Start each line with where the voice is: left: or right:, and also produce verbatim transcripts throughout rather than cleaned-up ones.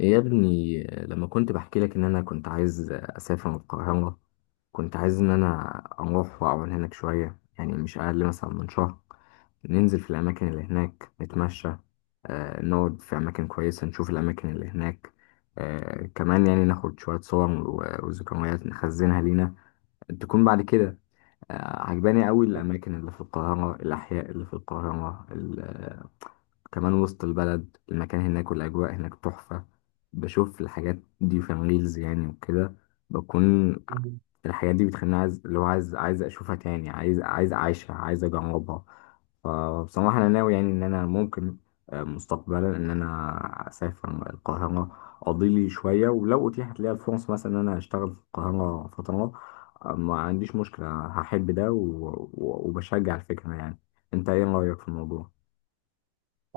left: يا ابني، لما كنت بحكي لك ان انا كنت عايز اسافر من القاهرة، كنت عايز ان انا اروح واقعد هناك شوية. يعني مش اقل مثلا من شهر. ننزل في الاماكن اللي هناك نتمشى. آه، نقعد في اماكن كويسة، نشوف الاماكن اللي هناك. آه، كمان يعني ناخد شوية صور و- وذكريات نخزنها لينا تكون بعد كده. آه، عجباني قوي الاماكن اللي في القاهرة، الاحياء اللي في القاهرة. كمان وسط البلد، المكان هناك والأجواء هناك تحفة. بشوف الحاجات دي في الريلز يعني وكده. بكون الحاجات دي بتخليني عايز، اللي هو عايز عايز أشوفها تاني، عايز عايز أعيشها، عايز أجربها. فبصراحة أنا ناوي يعني إن أنا ممكن آه، مستقبلا إن أنا أسافر القاهرة، أقضي لي شوية. ولو أتيحت لي الفرص مثلا إن أنا أشتغل في القاهرة فترة، آه، ما عنديش مشكلة. هحب ده و- و- وبشجع الفكرة يعني. أنت إيه رأيك في الموضوع؟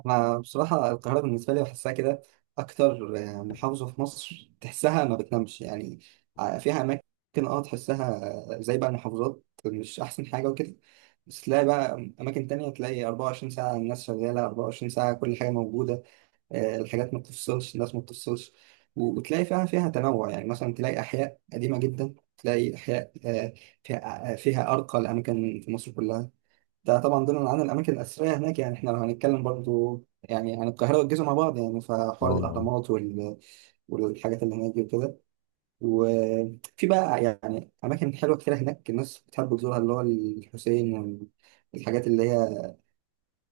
right: أنا بصراحة القاهرة بالنسبة لي بحسها كده أكتر محافظة في مصر، تحسها ما بتنامش يعني، فيها أماكن أه تحسها زي بقى المحافظات مش أحسن حاجة وكده، بس تلاقي بقى أماكن تانية، تلاقي أربعة وعشرين ساعة الناس شغالة أربعة وعشرين ساعة، كل حاجة موجودة. آه، الحاجات ما بتفصلش، الناس ما بتفصلش. و- وتلاقي فيها فيها تنوع، يعني مثلا تلاقي أحياء قديمة جدا، تلاقي أحياء آه، فيها آه، فيها أرقى الأماكن في مصر كلها. ده طبعا ضمن عن الاماكن الاثريه هناك، يعني احنا لو هنتكلم برضو يعني عن القاهره والجيزه مع بعض، يعني فحوار
left: اه.
right: الاهرامات وال... والحاجات اللي هناك دي وكده. وفي بقى يعني اماكن حلوه كتير هناك الناس بتحب تزورها، اللي هو الحسين والحاجات اللي هي،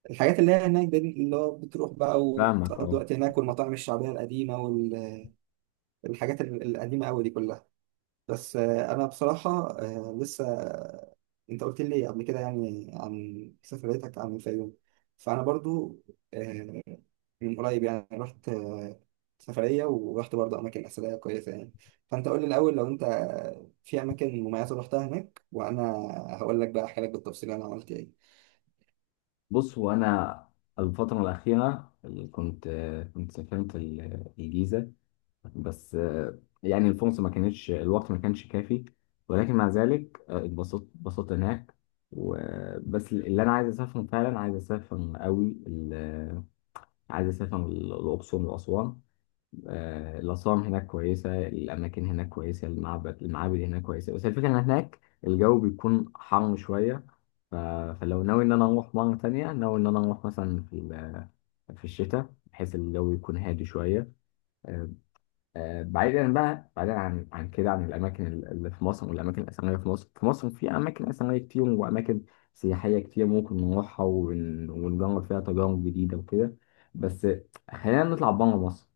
right: الحاجات اللي هي هناك دي، اللي هو بتروح بقى
left: فاهمك،
right: وتقضي
left: اه.
right: وقت هناك، والمطاعم الشعبيه القديمه والحاجات القديمه قوي دي كلها. بس آه، انا بصراحه آه، لسه، انت قلت لي قبل كده يعني عن سفريتك عن الفيوم، فانا برضو آه، من قريب يعني رحت آه، سفريه، ورحت برضو اماكن اثريه كويسه يعني. فانت قول لي الاول، لو انت آه، في اماكن مميزه رحتها هناك، وانا هقول لك بقى، احكي لك بالتفصيل انا عملت
left: بص، هو انا الفتره الاخيره اللي كنت كنت سافرت ال- الجيزه. بس آه، يعني الفرصه ما كانتش، الوقت ما كانش كافي. ولكن مع ذلك آه، اتبسطت اتبسطت هناك. وبس اللي انا عايز اسافر فعلا، عايز اسافر قوي ال- عايز اسافر ال- الاقصر واسوان. آه، الأسوان هناك كويسة، الأماكن هناك كويسة، المعبد المعابد هناك كويسة. بس الفكرة إن هناك الجو بيكون حر شوية. ف... فلو ناوي إن أنا أروح مرة تانية، ناوي إن أنا أروح مثلا في ال... في الشتاء، بحيث الجو يكون هادي شوية. آه، آه، بعيدا بقى، بعيدا عن عن كده، عن الأماكن اللي في مصر والأماكن الأثرية في مصر. في مصر في أماكن أثرية كتير وأماكن سياحية كتير، ممكن نروحها ون... ونجرب فيها تجارب جديدة وكده. بس خلينا نطلع بره مصر.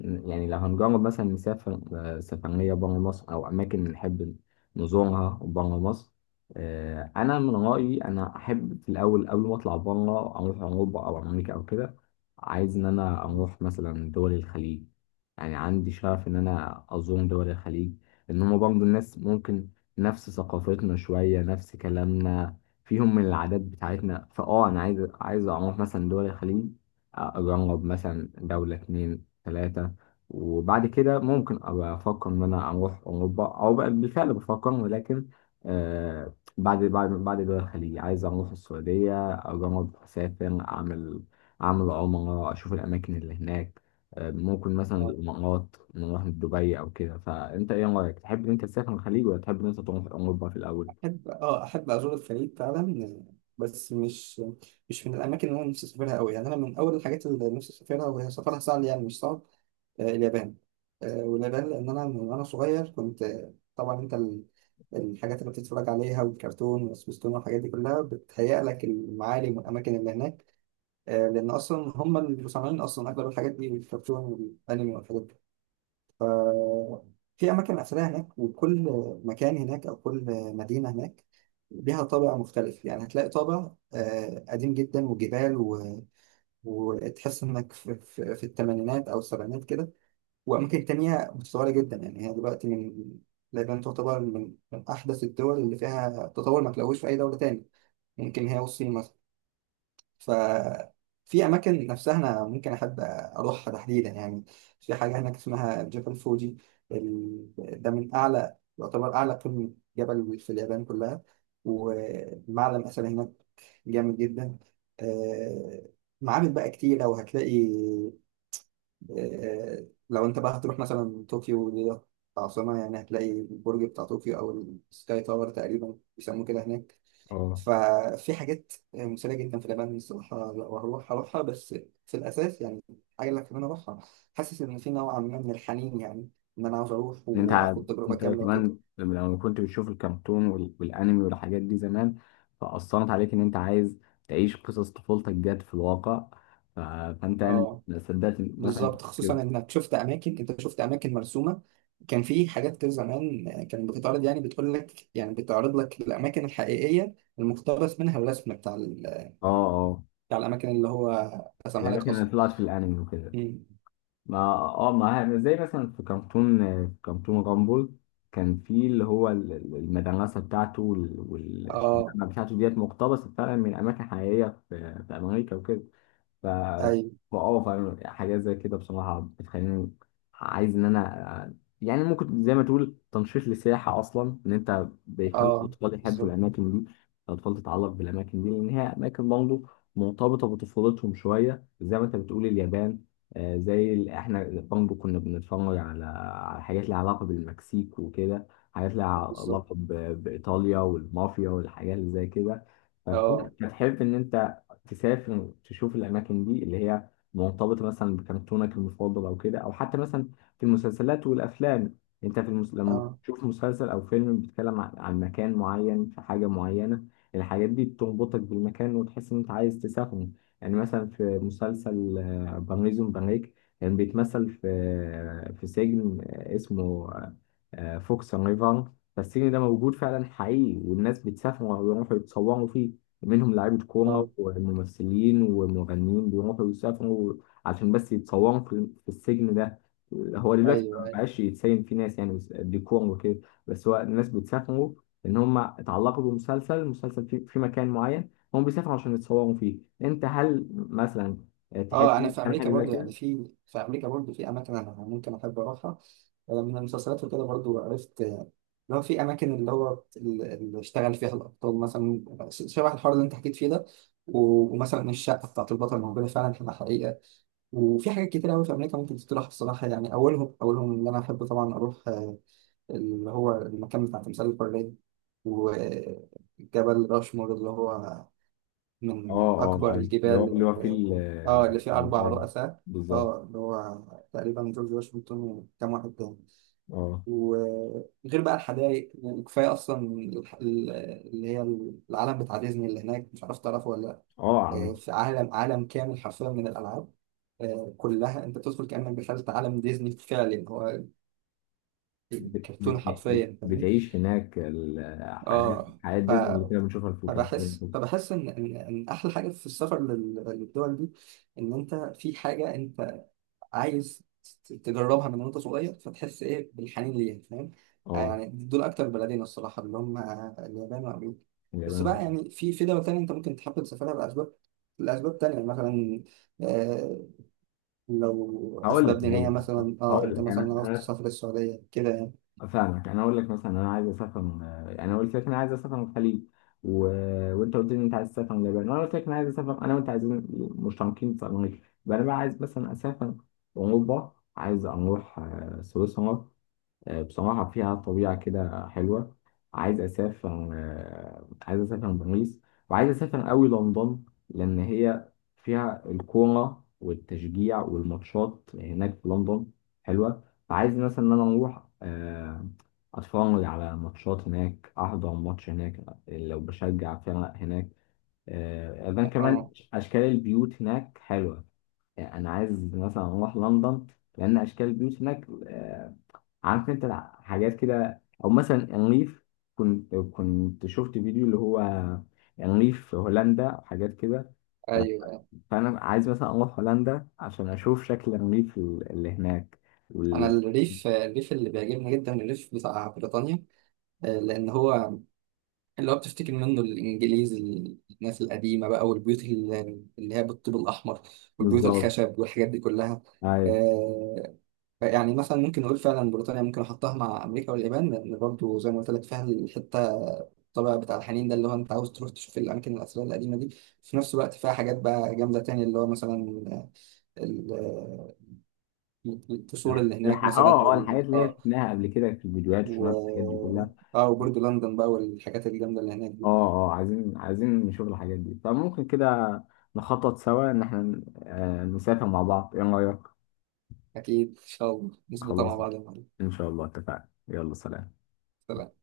left: يعني لو هنجرب مثلا نسافر آه، سفرية برا مصر أو أماكن نحب نزورها برا مصر. آه، أنا من رأيي أنا أحب في الأول قبل ما أطلع برا أروح أوروبا أو أمريكا أو كده. عايز إن أنا
right: ايه.
left: أروح مثلا دول الخليج. يعني عندي شغف إن أنا أزور دول الخليج. لأن هما برضه الناس ممكن نفس ثقافتنا شوية، نفس كلامنا، فيهم من العادات بتاعتنا. فأه أنا عايز عايز أروح مثلا دول الخليج. آه، أجرب مثلا دولة اتنين تلاتة. وبعد كده ممكن أبقى أفكر إن أنا أروح أوروبا، أو بقى بالفعل بفكر. ولكن آه بعد بعد بعد دول الخليج عايز أروح السعودية، أجرب أسافر، أعمل أعمل عمرة، أشوف الأماكن اللي هناك. آه ممكن مثلا الإمارات، نروح دبي أو كده. فأنت إيه رأيك؟ تحب إن أنت تسافر الخليج، ولا تحب إن أنت تروح أوروبا في الأول؟
right: أحب، أه أحب أزور الخليج فعلا، بس مش مش من الأماكن اللي أنا نفسي أسافرها أوي. يعني أنا من أول الحاجات اللي نفسي أسافرها وهي سفرها سهل، يعني مش صعب، آه، اليابان. آه، واليابان لأن أنا من وأنا صغير كنت آه، طبعا أنت ال- الحاجات اللي بتتفرج عليها والكرتون والسبيستون والحاجات دي كلها بتهيأ لك المعالم والأماكن اللي هناك. آه، لأن أصلا هم اللي مصممين أصلا أغلب الحاجات دي، والكرتون والأنمي والحاجات دي. في أماكن أثرية هناك، وكل مكان هناك أو كل مدينة هناك ليها طابع مختلف. يعني هتلاقي طابع آه، قديم جدا وجبال و... وتحس إنك في, في, في الثمانينات أو السبعينات كده، وأماكن تانية متطورة جدا. يعني هي دلوقتي من لبنان، تعتبر من, من أحدث الدول اللي فيها تطور، ما تلاقوش في أي دولة تاني، ممكن هي والصين مثلا. ففي أماكن نفسها أنا ممكن أحب أروحها تحديدا يعني. في حاجة هناك اسمها جبل فوجي، ال- ده من أعلى، يعتبر أعلى قمة جبل في اليابان كلها، ومعلم أثري هناك جامد جدا. آه، معابد بقى كتيرة وهتلاقي، آه، لو أنت بقى هتروح مثلا طوكيو دي العاصمة، يعني هتلاقي البرج بتاع طوكيو، أو السكاي تاور تقريبا بيسموه كده هناك.
left: اه.
right: ففي حاجات مثيرة جدا في اليابان الصراحة، لا، وهروح أروحها بس في الأساس يعني. حاجة اللي كمان أروحها، حاسس إن في نوع ما من الحنين، يعني إن أنا عاوز أروح
left: إن انت ع-
right: وآخد تجربة
left: انت
right: كاملة وكده.
left: كمان لما كنت بتشوف الكرتون وال- والانمي والحاجات دي زمان، فاثرت عليك ان انت عايز تعيش قصص طفولتك جت في الواقع. ف- فانت يعني
right: أه
left: ما صدقت إن- مثلا
right: بالظبط،
left: كده.
right: خصوصا إنك شفت أماكن، أنت شفت أماكن مرسومة. كان في حاجات كده زمان كانت بتتعرض، يعني بتقول لك، يعني بتعرض لك الأماكن الحقيقية المقتبس منها الرسم بتاع ال-
left: اه اه.
right: بتاع الأماكن اللي هو رسمها لك
left: الاماكن اللي
right: أصلا.
left: طلعت في الانمي وكده.
right: أمم.
left: ما اه ما زي مثلا في كرتون، في كرتون رامبل، كان في اللي هو ال- ال- المدرسه بتاعته وال- والشباب
right: أه،
left: بتاعته، ديت مقتبسه فعلا من اماكن حقيقيه في في امريكا وكده. ف
right: أيوه،
left: ف- اه فاهم. حاجات زي كده بصراحة بتخليني عايز إن أنا، يعني ممكن زي ما تقول تنشيط للسياحة أصلا. إن أنت بيخلي
right: أه
left: الأطفال يحبوا
right: بالظبط،
left: الأماكن دي، الأطفال تتعلق بالأماكن دي، لأن هي أماكن برضه مرتبطة بطفولتهم شوية. زي ما أنت بتقول اليابان، آه، زي ال- إحنا برضه كنا بنتفرج على على حاجات ليها علاقة بالمكسيك وكده، حاجات ليها
right: بالظبط،
left: علاقة ب- بإيطاليا والمافيا والحاجات اللي زي كده. فكنت
right: اه،
left: بتحب إن أنت تسافر تشوف الأماكن دي اللي هي مرتبطة مثلا بكرتونك المفضل أو كده. أو حتى مثلا في المسلسلات والأفلام، أنت في المس... لما
right: اه،
left: تشوف مسلسل أو فيلم بيتكلم عن عن مكان معين، في حاجة معينة، الحاجات دي بتربطك بالمكان وتحس إن أنت عايز تسافره. يعني مثلا في مسلسل آه، برنيزون بريك، كان بيتمثل في آه، في سجن آه، اسمه آه، آه، فوكس ريفر. فالسجن ده موجود فعلا حقيقي، والناس بتسافر ويروحوا يتصوروا فيه. منهم لعيبة كورة
right: اه،
left: وممثلين ومغنيين بيروحوا يسافروا عشان بس يتصوروا في في السجن ده. هو دلوقتي
right: ايوه،
left: ما
right: ايوه،
left: بقاش يتسين فيه ناس يعني، بس- ديكور وكده. بس هو الناس بتسافروا إن هم اتعلقوا بمسلسل، مسلسل في, في مكان معين، هم بيسافروا عشان يتصوروا فيه. أنت هل مثلا
right: اه انا
left: تحب
right: في
left: تعمل
right: امريكا
left: حاجة زي
right: برضو، يعني
left: كده؟
right: في في امريكا برضو في اماكن انا ممكن احب اروحها. آه، من المسلسلات وكده برضو عرفت، آه، اللي هو في اماكن اللي هو ال- اللي اشتغل فيها الابطال، مثلا شبه الحوار اللي انت حكيت فيه ده. و- ومثلا الشقه بتاعت البطل موجوده فعلا في الحقيقه، وفي حاجات كتير قوي في امريكا ممكن تتراح بصراحه يعني. اولهم اولهم اللي انا احب طبعا اروح آه، اللي هو المكان بتاع تمثال البرلين، وجبل راشمور، اللي هو
left: اه،
right: من
left: اه،
right: أكبر
left: أيوة. اللي هو اللي
right: الجبال
left: هو في ال-
right: ال- اه اللي فيه أربع
left: المنتدى.
right: رؤساء،
left: بالظبط.
right: اه اللي هو تقريبا جورج واشنطن وكام واحد تاني.
left: اه،
right: وغير بقى الحدائق يعني، كفاية أصلا الح- ال- اللي هي العالم بتاع ديزني اللي هناك، مش عارف تعرفه ولا لأ.
left: اه.
right: آه، في عالم، عالم كامل حرفيا من الألعاب، آه، كلها انت بتدخل كأنك دخلت عالم ديزني فعلا، هو
left: بت-
right: الكرتون
left: بت- بت-
right: حرفيا، فاهم.
left: بتعيش هناك الحياة،
right: اه
left: حياة ديزني اللي كنا بنشوفها في، كان
right: فبحس
left: في-
right: فبحس ان ان إن احلى حاجه في السفر لل- للدول دي، ان انت في حاجه انت عايز ت- تجربها من وانت صغير، فتحس ايه بالحنين ليها، فاهم. آه،
left: اه.
right: يعني دول اكتر بلدين الصراحه اللي هم اليابان وامريكا. بس بقى
left: اليابان.
right: يعني في في دول تانية انت ممكن تحب تسافرها لاسباب، لاسباب تانية مثلا، آه لو
left: هقول لك
right: اسباب دينيه
left: هقول لك
right: مثلا، اه
left: هقول
right: انت
left: لك
right: مثلا عاوز
left: انا
right: تسافر السعوديه كده يعني.
left: انا فاهمك. انا اقول لك مثلا انا عايز اسافر، انا قلت لك انا عايز اسافر من الخليج. و... وانت قلت لي إن انت عايز تسافر من اليابان. وانا قلت لك انا عايز اسافر انا وانت، عايزين مشتركين في امريكا. يبقى انا بقى عايز مثلا اسافر اوروبا، عايز اروح آه، سويسرا. آه، بصراحة فيها طبيعة كده حلوة. عايز أسافر آه، عايز أسافر باريس، وعايز أسافر أوي لندن، لأن هي فيها الكورة والتشجيع والماتشات هناك في لندن حلوة. فعايز مثلا إن أنا أروح آه، أتفرج على ماتشات هناك، أحضر ماتش هناك، لو بشجع فرق هناك. آه، إذن كمان
right: اه،
left: أشكال البيوت هناك حلوة. يعني أنا عايز مثلا أروح لندن، لأن أشكال البيوت هناك آه، عارف انت الع- حاجات كده، او مثلا انريف، كنت كنت شفت فيديو اللي هو انريف في هولندا وحاجات كده. ف-
right: ايوه،
left: فانا عايز مثلا اروح هولندا عشان اشوف شكل الريف ال- اللي هناك
right: انا
left: وال-
right: الريف، الريف اللي بيعجبني جدا الريف بتاع بريطانيا، آه، لان هو اللي هو بتفتكر منه الانجليز، الناس القديمه بقى والبيوت ال- اللي هي بالطوب الاحمر، والبيوت
left: بالظبط،
right: الخشب والحاجات دي كلها.
left: أيوة.
right: آه، يعني مثلا ممكن نقول فعلا بريطانيا ممكن احطها مع امريكا واليابان، لان برضو زي ما قلت لك فيها الحته، الطابع بتاع الحنين ده، اللي هو انت عاوز تروح تشوف الاماكن الاثريه القديمه دي. في نفس الوقت فيها حاجات بقى جامده تانية، اللي هو مثلا ال- القصور
left: الح-
right: اللي هناك
left: الح-
right: مثلا،
left: اه اه الحاجات
right: وال
left: اللي هي
right: اه
left: شفناها قبل كده في الفيديوهات، شفناها في الحاجات دي
right: و
left: كلها.
right: اه وبرج لندن بقى والحاجات الجامده اللي هناك دي.
left: اه اه عايزين عايزين نشوف الحاجات دي. فممكن كده نخطط سوا ان احنا آه، نسافر مع بعض. ايه رايك؟
right: اكيد ان شاء الله نظبطها مع
left: خلاص.
right: بعض يا معلم.
left: ان شاء الله اتفقنا. يلا، سلام.
right: سلام.